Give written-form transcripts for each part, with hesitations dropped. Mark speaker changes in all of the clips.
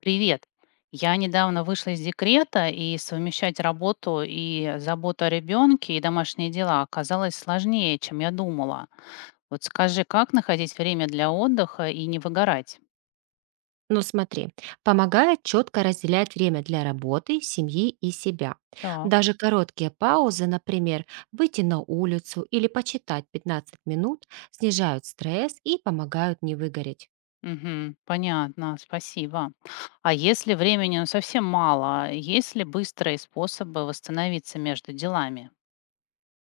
Speaker 1: Привет. Я недавно вышла из декрета, и совмещать работу и заботу о ребенке и домашние дела оказалось сложнее, чем я думала. Вот скажи, как находить время для отдыха и не выгорать?
Speaker 2: Ну смотри, помогает четко разделять время для работы, семьи и себя.
Speaker 1: Так.
Speaker 2: Даже короткие паузы, например, выйти на улицу или почитать 15 минут, снижают стресс и помогают не выгореть.
Speaker 1: Мгм, понятно, спасибо. А если времени, ну, совсем мало, есть ли быстрые способы восстановиться между делами?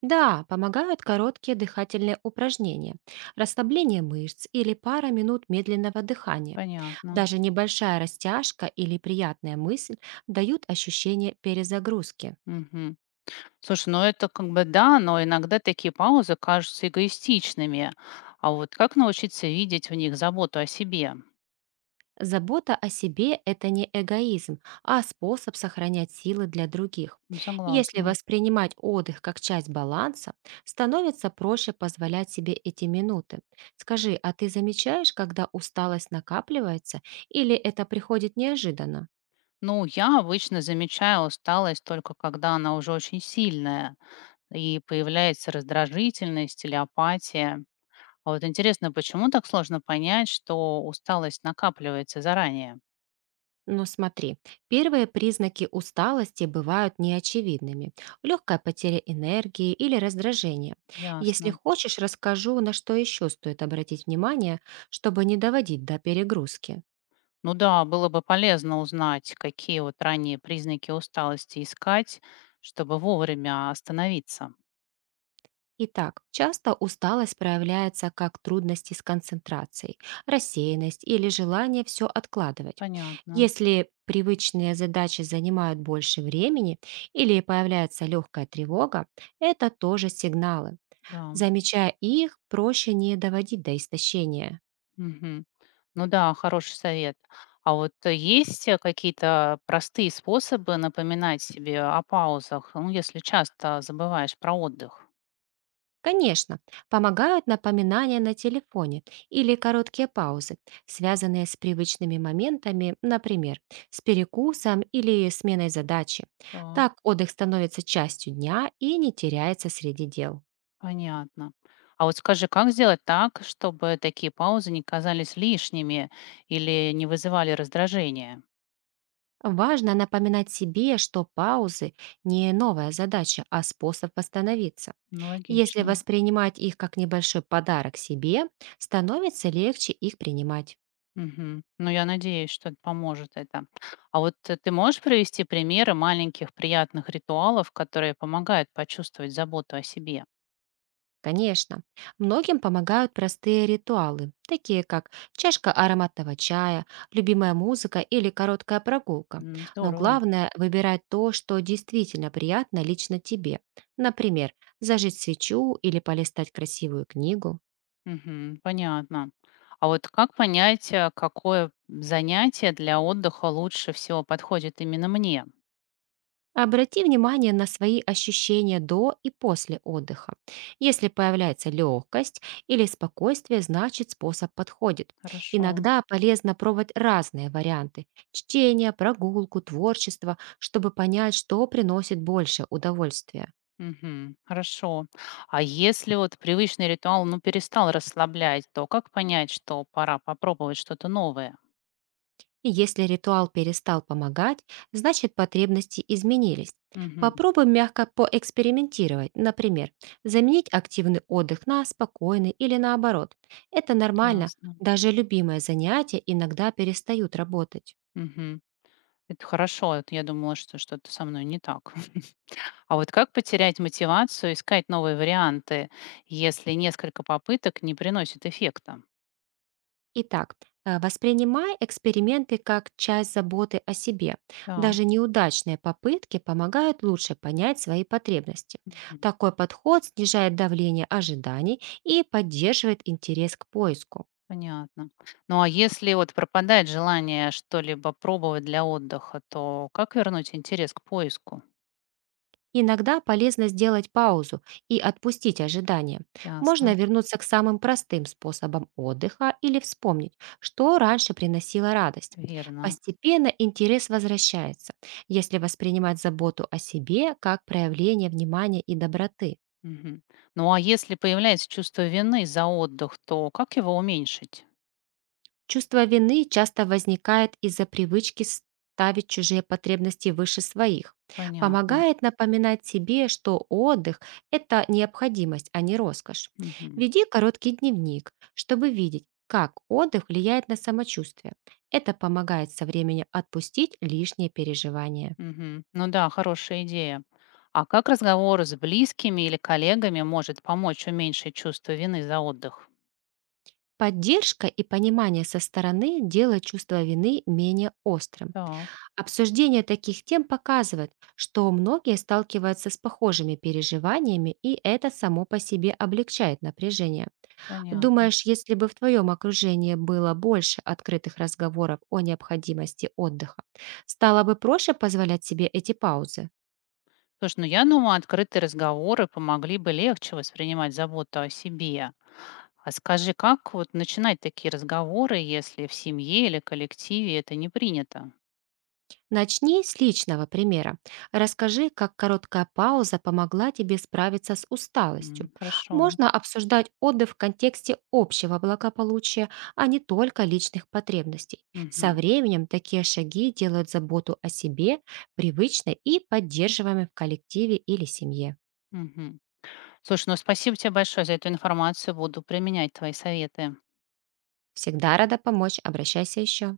Speaker 2: Да, помогают короткие дыхательные упражнения, расслабление мышц или пара минут медленного дыхания.
Speaker 1: Понятно.
Speaker 2: Даже небольшая растяжка или приятная мысль дают ощущение перезагрузки.
Speaker 1: Мгм. Слушай, ну это как бы да, но иногда такие паузы кажутся эгоистичными. А вот как научиться видеть в них заботу о себе?
Speaker 2: Забота о себе – это не эгоизм, а способ сохранять силы для других.
Speaker 1: Ну,
Speaker 2: Если
Speaker 1: согласна.
Speaker 2: воспринимать отдых как часть баланса, становится проще позволять себе эти минуты. Скажи, а ты замечаешь, когда усталость накапливается или это приходит неожиданно?
Speaker 1: Ну, я обычно замечаю усталость только когда она уже очень сильная, и появляется раздражительность или апатия. А вот интересно, почему так сложно понять, что усталость накапливается заранее?
Speaker 2: Но смотри, первые признаки усталости бывают неочевидными. Легкая потеря энергии или раздражение. Если
Speaker 1: Ясно.
Speaker 2: хочешь, расскажу, на что еще стоит обратить внимание, чтобы не доводить до перегрузки.
Speaker 1: Ну да, было бы полезно узнать, какие вот ранние признаки усталости искать, чтобы вовремя остановиться.
Speaker 2: Итак, часто усталость проявляется как трудности с концентрацией, рассеянность или желание все откладывать.
Speaker 1: Понятно,
Speaker 2: Если привычные задачи занимают больше времени или появляется легкая тревога, это тоже сигналы.
Speaker 1: да.
Speaker 2: Замечая их, проще не доводить до истощения.
Speaker 1: Мгм. Ну да, хороший совет. А вот есть какие-то простые способы напоминать себе о паузах, ну, если часто забываешь про отдых?
Speaker 2: Конечно, помогают напоминания на телефоне или короткие паузы, связанные с привычными моментами, например, с перекусом или сменой задачи.
Speaker 1: Так,
Speaker 2: Так отдых становится частью дня и не теряется среди дел.
Speaker 1: понятно. А вот скажи, как сделать так, чтобы такие паузы не казались лишними или не вызывали раздражения?
Speaker 2: Важно напоминать себе, что паузы – не новая задача, а способ восстановиться.
Speaker 1: Ну,
Speaker 2: Если
Speaker 1: логично.
Speaker 2: воспринимать их как небольшой подарок себе, становится легче их принимать.
Speaker 1: Мгм. Ну, я надеюсь, что поможет это. А вот ты можешь привести примеры маленьких приятных ритуалов, которые помогают почувствовать заботу о себе?
Speaker 2: Конечно, многим помогают простые ритуалы, такие как чашка ароматного чая, любимая музыка или короткая прогулка.
Speaker 1: М,
Speaker 2: Но
Speaker 1: здорово.
Speaker 2: главное – выбирать то, что действительно приятно лично тебе. Например, зажечь свечу или полистать красивую книгу.
Speaker 1: Мгм, понятно. А вот как понять, какое занятие для отдыха лучше всего подходит именно мне?
Speaker 2: Обрати внимание на свои ощущения до и после отдыха. Если появляется легкость или спокойствие, значит способ подходит.
Speaker 1: Хорошо.
Speaker 2: Иногда полезно пробовать разные варианты – чтение, прогулку, творчество, чтобы понять, что приносит больше удовольствия.
Speaker 1: Мгм, хорошо. А если вот привычный ритуал, ну, перестал расслаблять, то как понять, что пора попробовать что-то новое?
Speaker 2: Если ритуал перестал помогать, значит потребности изменились.
Speaker 1: Мгм.
Speaker 2: Попробуй мягко поэкспериментировать, например, заменить активный отдых на спокойный или наоборот. Это нормально,
Speaker 1: Ясно.
Speaker 2: даже любимые занятия иногда перестают работать.
Speaker 1: Мгм. Это хорошо. Это я думала, что что-то со мной не так. А вот как потерять мотивацию искать новые варианты, если несколько попыток не приносит эффекта?
Speaker 2: Итак, воспринимай эксперименты как часть заботы о себе.
Speaker 1: Так,
Speaker 2: Даже неудачные попытки помогают лучше понять свои потребности.
Speaker 1: мгм,
Speaker 2: Такой подход снижает давление ожиданий и поддерживает интерес к поиску.
Speaker 1: понятно. Ну а если вот пропадает желание что-либо пробовать для отдыха, то как вернуть интерес к поиску?
Speaker 2: Иногда полезно сделать паузу и отпустить ожидания. Можно
Speaker 1: Ясно,
Speaker 2: вернуться к самым простым способам отдыха или вспомнить, что раньше приносило радость.
Speaker 1: верно.
Speaker 2: Постепенно интерес возвращается, если воспринимать заботу о себе как проявление внимания и доброты.
Speaker 1: Мгм. Ну а если появляется чувство вины за отдых, то как его уменьшить?
Speaker 2: Чувство вины часто возникает из-за привычки ставить чужие потребности выше своих.
Speaker 1: Понятно.
Speaker 2: Помогает напоминать себе, что отдых – это необходимость, а не роскошь.
Speaker 1: Мгм.
Speaker 2: Веди короткий дневник, чтобы видеть, как отдых влияет на самочувствие. Это помогает со временем отпустить лишние переживания.
Speaker 1: Мгм. Ну да, хорошая идея. А как разговор с близкими или коллегами может помочь уменьшить чувство вины за отдых?
Speaker 2: Поддержка и понимание со стороны делают чувство вины менее острым.
Speaker 1: Так,
Speaker 2: Обсуждение таких тем показывает, что многие сталкиваются с похожими переживаниями, и это само по себе облегчает напряжение.
Speaker 1: понятно.
Speaker 2: Думаешь, если бы в твоем окружении было больше открытых разговоров о необходимости отдыха, стало бы проще позволять себе эти паузы?
Speaker 1: Слушай, ну я думаю, открытые разговоры помогли бы легче воспринимать заботу о себе. А скажи, как вот начинать такие разговоры, если в семье или коллективе это не принято?
Speaker 2: Начни с личного примера. Расскажи, как короткая пауза помогла тебе справиться с усталостью.
Speaker 1: М, хорошо.
Speaker 2: Можно обсуждать отдых в контексте общего благополучия, а не только личных потребностей. Со
Speaker 1: Мгм.
Speaker 2: временем такие шаги делают заботу о себе привычной и поддерживаемой в коллективе или семье.
Speaker 1: Мгм. Слушай, ну спасибо тебе большое за эту информацию. Буду применять твои советы.
Speaker 2: Всегда рада помочь, обращайся еще.